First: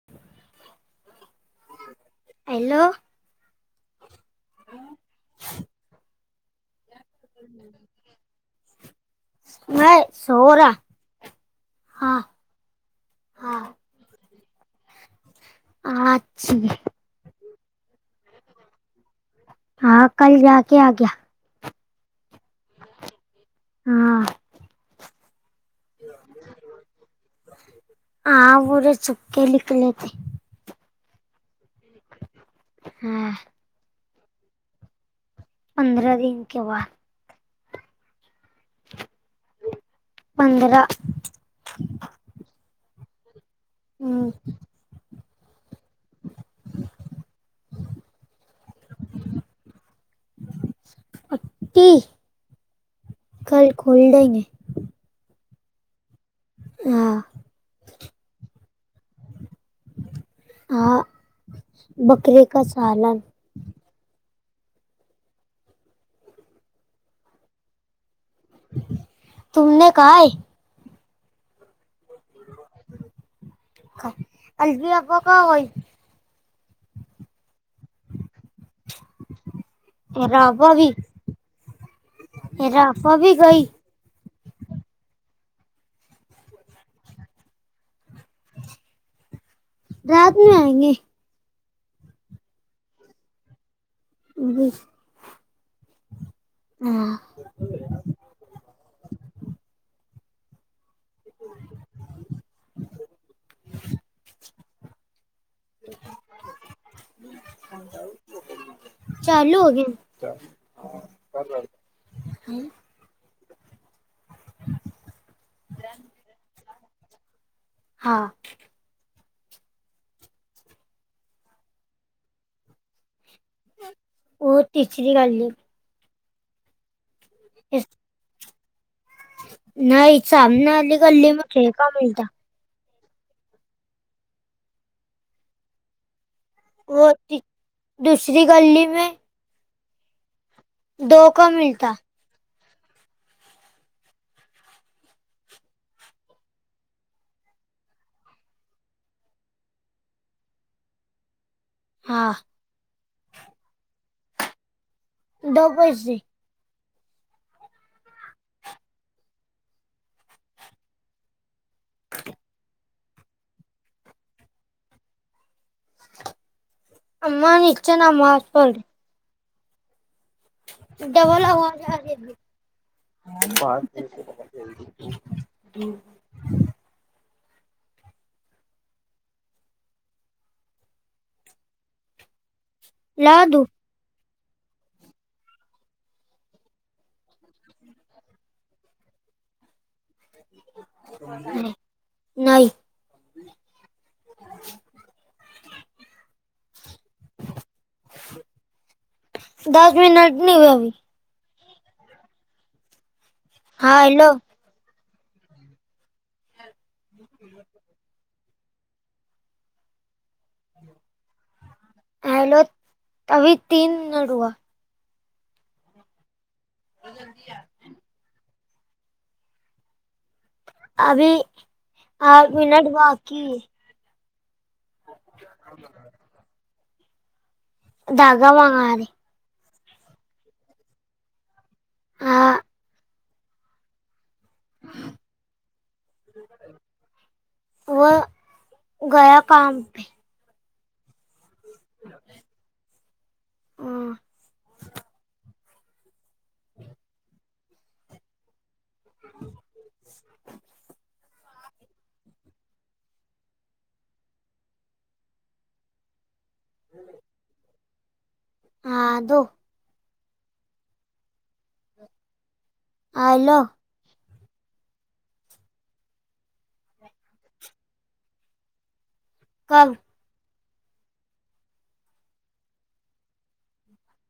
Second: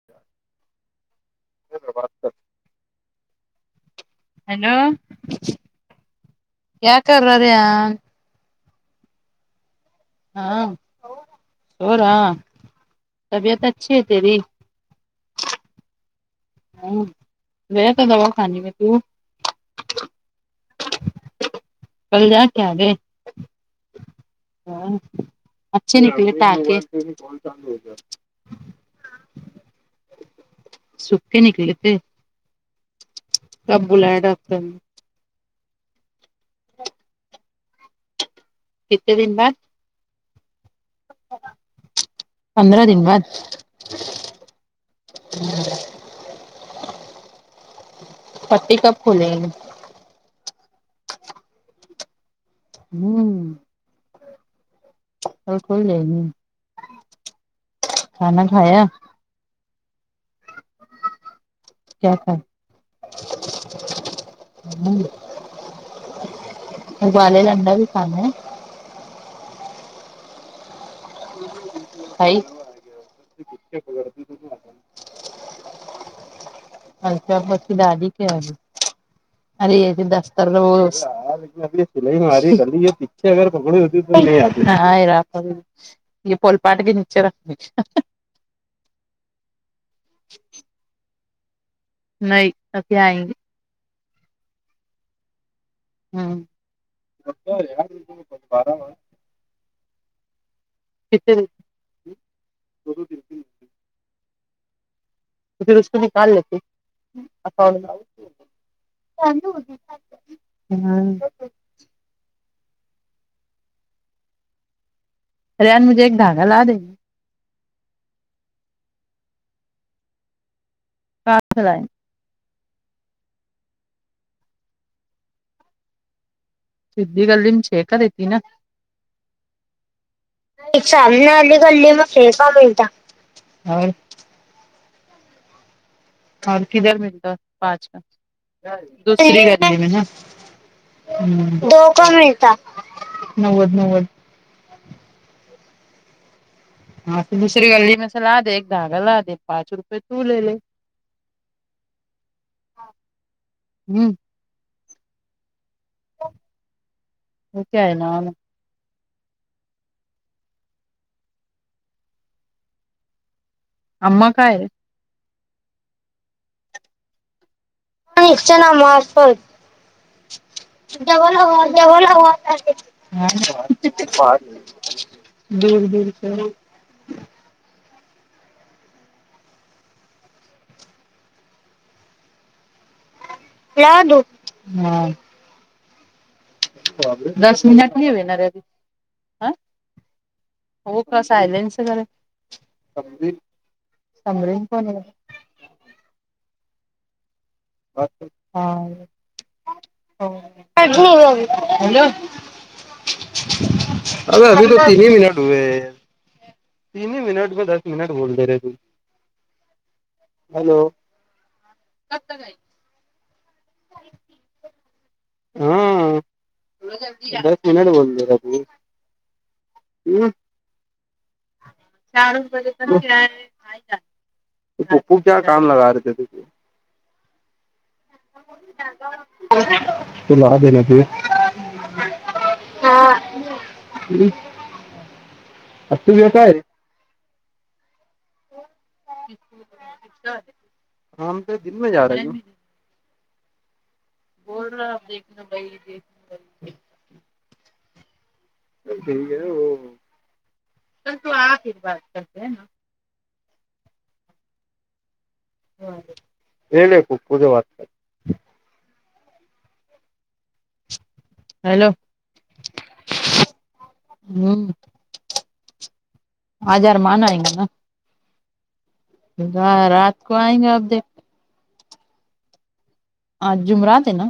[inaudible] Hello hello [unintelligible] [unintelligible] रहा हाँ हाँ [unintelligible] अच्छी [unintelligible] [unintelligible] हाँ [unintelligible] [unintelligible] [unintelligible] [unintelligible] [unintelligible] [unintelligible] [unintelligible] [unintelligible] [unintelligible] [unintelligible] [unintelligible] [unintelligible] [unintelligible] [unintelligible] कल खोल देंगे [unintelligible] [unintelligible] [unintelligible] क्या खाया [unintelligible] [unintelligible] [unintelligible] [unintelligible] हो अच्छा बची दाडी के आली अरे येी दस्तर रापा भी सिलाई मली रापा पिछे भी अगर गई पकडी होती हाय रा फोलपाट के निीचेे रा राात म आयंगे नाही अे आयगे वष हम् बारावा किथ [unintelligible] र उको निकालेते हम् चालू हो गए हम् रेन मुणझे एक धग लाा देे हा काला हो तिचरी गल आहे सिद्ध गली इस शेकत येत ना नहीं सामने एक वाली गली में सामनाली छह का गल्ली म मिलता फेर मिळता हो किधर वो मिळत ती- पाच दूसरी का गली में दुसरी गल्ज म ह दो का तो मिलता काण मिळता नव्वद नव्वद ह दुसरी गल्ली मस ला दे एक धागा ला दे पाच रुपये तूलेले हा हम्म दो पैसे क आहे ना आम्मा काय अ् नि्चन निचणा मार्फत जवल डबल हवा आवाज आ जवल रही है। हवा दूर दूरचे लाद आपला दो हा दस मिनिटली होणार रे ह हो का सायलेनर नहीं समरन पण हा दस मिनट नहीं हुए अभी अर हाँ हेलो अज त तीन मिनिट तीनही मनट ब दस मिनट बोल दे र तू हॅलो हेलो अभी तीन नडुवा हा दस मिनट बोलत ह अभी आठ रुपये मनट वाककी तू खूप चार काम लगा त दधागा वागर तला देला त हाँ हम् व ग काम पे. आम ते दिन मे जा र. हाँ बोल रहा देणे भाई देई. क आहे तर तू आ बा करते ना. ह हु पूजे वाारता. ह अज. हॅलो. अयल. हम्म आजार मानयंग ना. कब राात को आयगे आप. हा जुमरा ते ना.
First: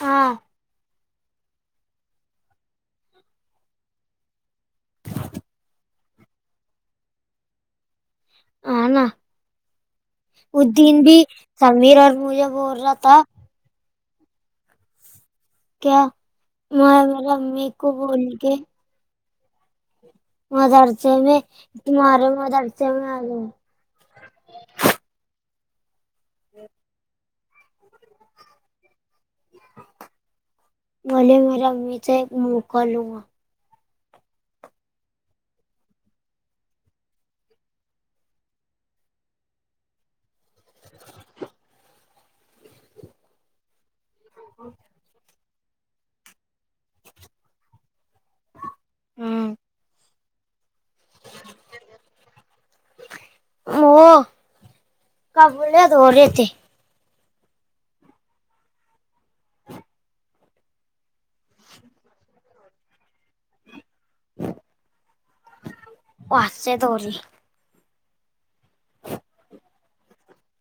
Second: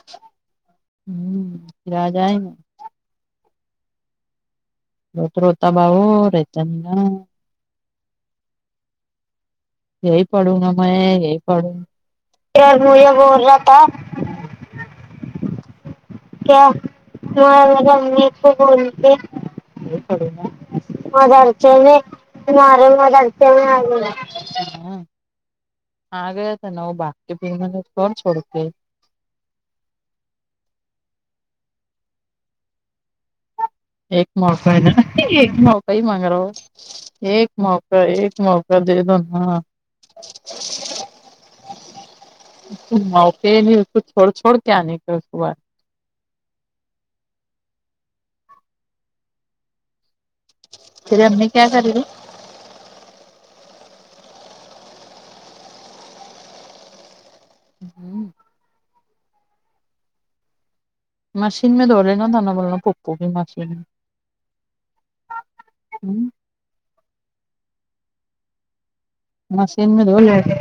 हं. हम्म फिर आजयग. हो तर होता भाऊ रेता ना. हा ना यही पढ़ूंगा मैं उदीन भी यही समीर और मुजा बोल रहा. ता. क क्या म म अ्मी को बोलग. होणते. मदरसे में मदरसे म तुम्हारे मारे मदरसे में आ जाओ मदरसे म आले हा आगयता नव बाकीकी बि तोर्सोडतेे. बोले मे अम्मीचे एक मोका लूा. एक मौका आहे ना एक मका ह मागरा. एक मौका एक मौका दे दो ना. [inaudible] मावक नाही वतू ोडछोड क्या नि करतू वा. हम ते अमनी क्या करेल. हो काबलत हो रे ते. मशीन दोडल ना ध नाना बोलला नाक. कप मास हम्. पचे तोरी. [inaudible] मसेन म द.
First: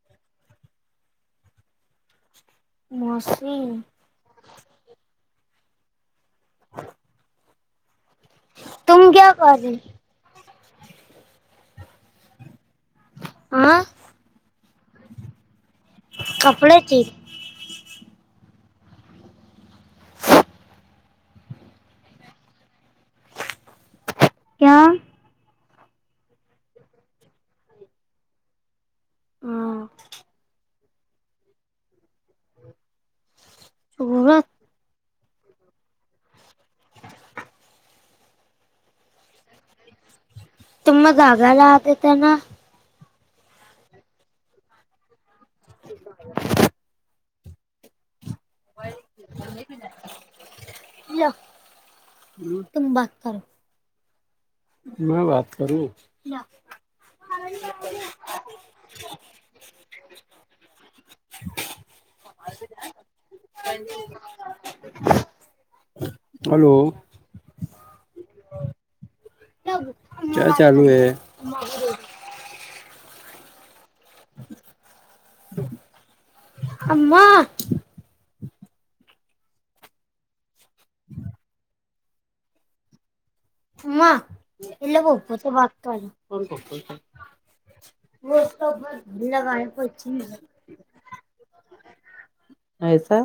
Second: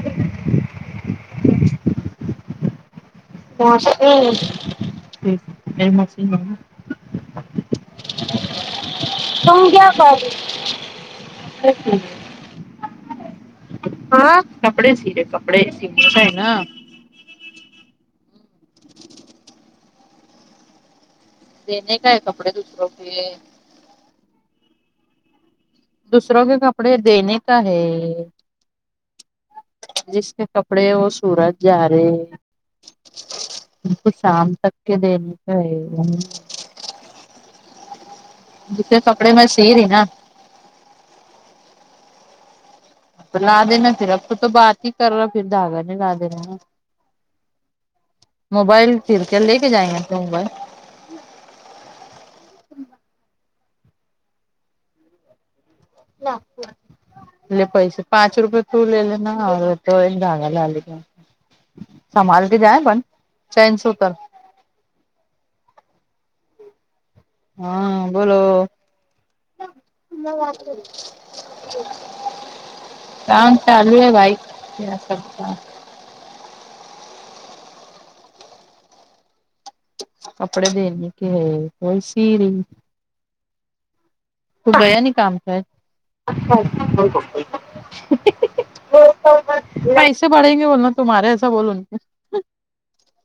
[unintelligible] [unintelligible] तुम क्या कर रही [unintelligible] हो. आं. हा कपडे सी र कपडे सी मोसा आहे ना. पाखी. देणे काय कपडे दुसर क क्या? दुसरं का कपडे देणे का आहे. [inaudible] [inaudible] जिसक कपडे व सरज जा रे है सूरत शम तक. के देणे पा आहे. जिथे कपडे म सी री ना. तुम गगाला आगेत ना. लाा देना फर अ त त बाात ह कर र फ धागाने लाा देना ह. मोबाईलिरक के जायगे आपो मोबाईल. या तुम्ही बाात कर. म बाात करू. ले पैसे पाच रुपये तूलेले ना जागाला आले का? संभल के जाय पण चनसो तर हॅलो हा बोोल का चालू आहे. काम चालू आहे बाईक या. आमा. कपडे देणे क हे को सी र. म. तू गया नाही काम का? पप्पूचा? हिला काय पैसे कैसे नाही. पढेंगे बोल ना तुमहारे सा बोल आहेचा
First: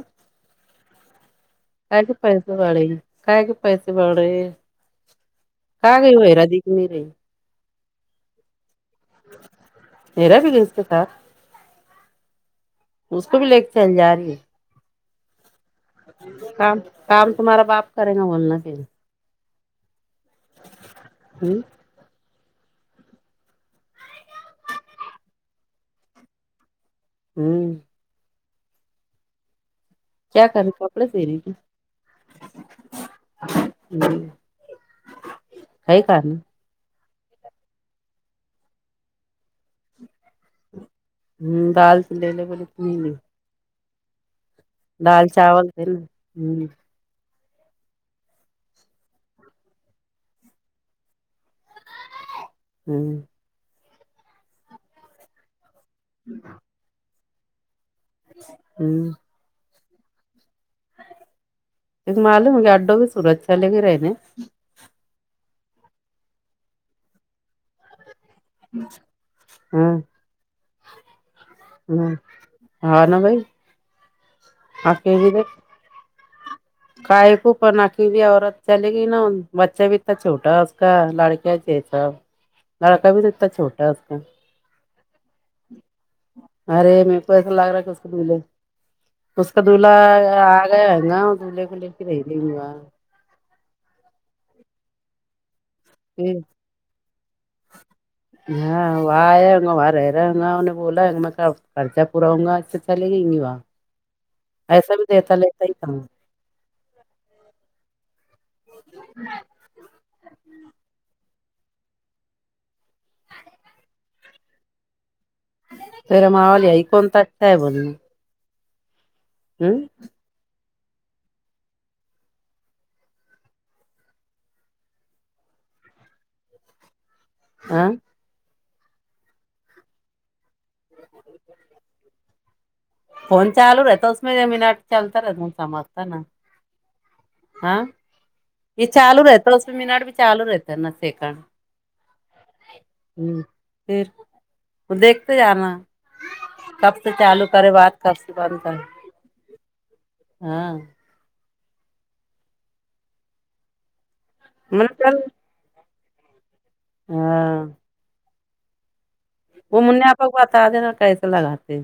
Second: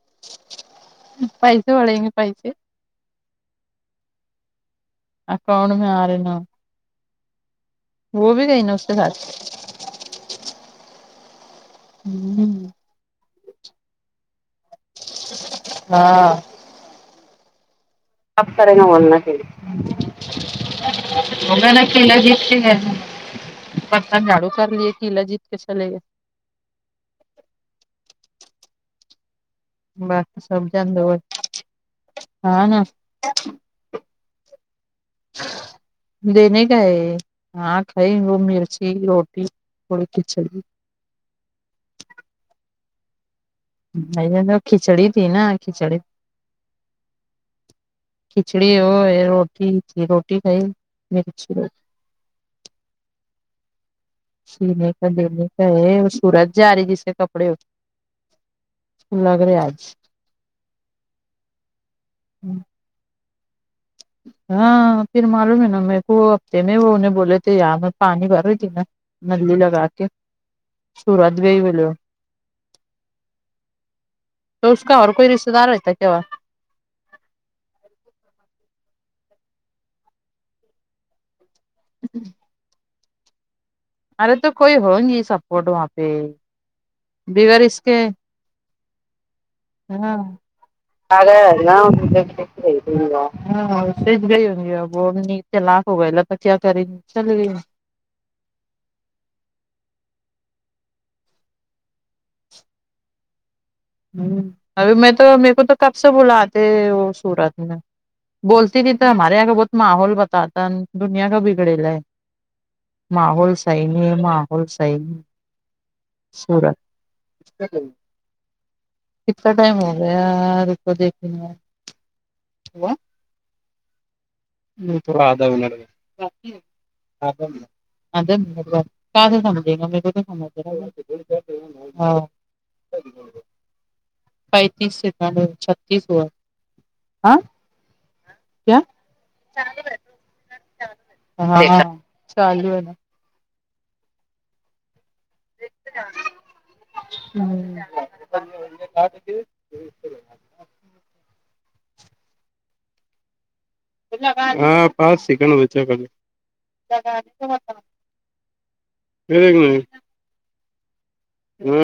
पाहि.. काय क पाहियचं बाळे काय क पाहिच बाळे अकाउंट में का आ काय होयरादी क नाही रही वंी काही नते हेरा बी घसत स [unintelligible] उसको भ ललेक अज र आहे [unintelligible] हाँ काम काम तुम्हाारा बाप. करेगा बोलना फिर करेगा हो हम्म गया ना. किला जीत के ह बर्तन झााडू कर लि किला जीत के चले ग. हम्म बस क्या कर रही सज कपड़े सी रही थी हा ना. हम्म है कारण देणे काय हा खाई मिर्ची रोटी थोडी खिचडी. हम्म दाल चलेले बोल तुली ज खिचडी ती ना चावल थे खिचडी ना हम्म खिचडी होय रोटी रोटी खाई मिर्ची हम् सीने का देणे का हे सरत जा र जिसचे कपडे होते हम्म ू लाग रे आज एक मले म्हगे अड्डो बी सुरचछलेगे रा आहेने हा फिर मालूम आहे ना म हफ्ते मे बले ते ह म पाणी भर नली लग हाँ क सुरात गेई बलो हाँ हाँ ना भाई तरोसका हर कोई रिश्तेदार होता कव्हा कायकू पनाखी ही औरत चले ग ना बच्चाा भ इ छोटाका लडक्या. तेचा नळका बी तता छोटा. अरे कोई हो न सपोर्ट वपे अरे म पैसा लाग र कसक मले. का दुू आग ह ना दुहेे को लक रही देऊगा हा सेच गय हग अ न तलाक हो गला तर फिर क करे चल गई. हा वायंग वाररन पला म का. पुऊंगा असचं ले गईंगी वा. ह्म अ म त मेक त कबसे बुलाते सूरत म बोलती ती तर हमारे य का बहत माहोल बताता दुनया का बिघडला आहे. माहोल सही नाही आहे माहोल स तरामावालीई कोणता आहे बोलण. किता टाइम होगया रो देख. ह. राधावन. अ हाँ का सम. फोन चाू रहतासमे एक मनट चलता र किस समजता ना हुआ हाँ हा. क्या ये चालू राहता असस मनट भी चाू राहता ना सेकंड हाँ चालू आहे. ह फर दे. ज कबसे चालू करे बाात कबसे बंद कर हा. हा मतलब पाच चल सकड बच. हाँ व मुन्यापक बता दे ना कैसे लगते.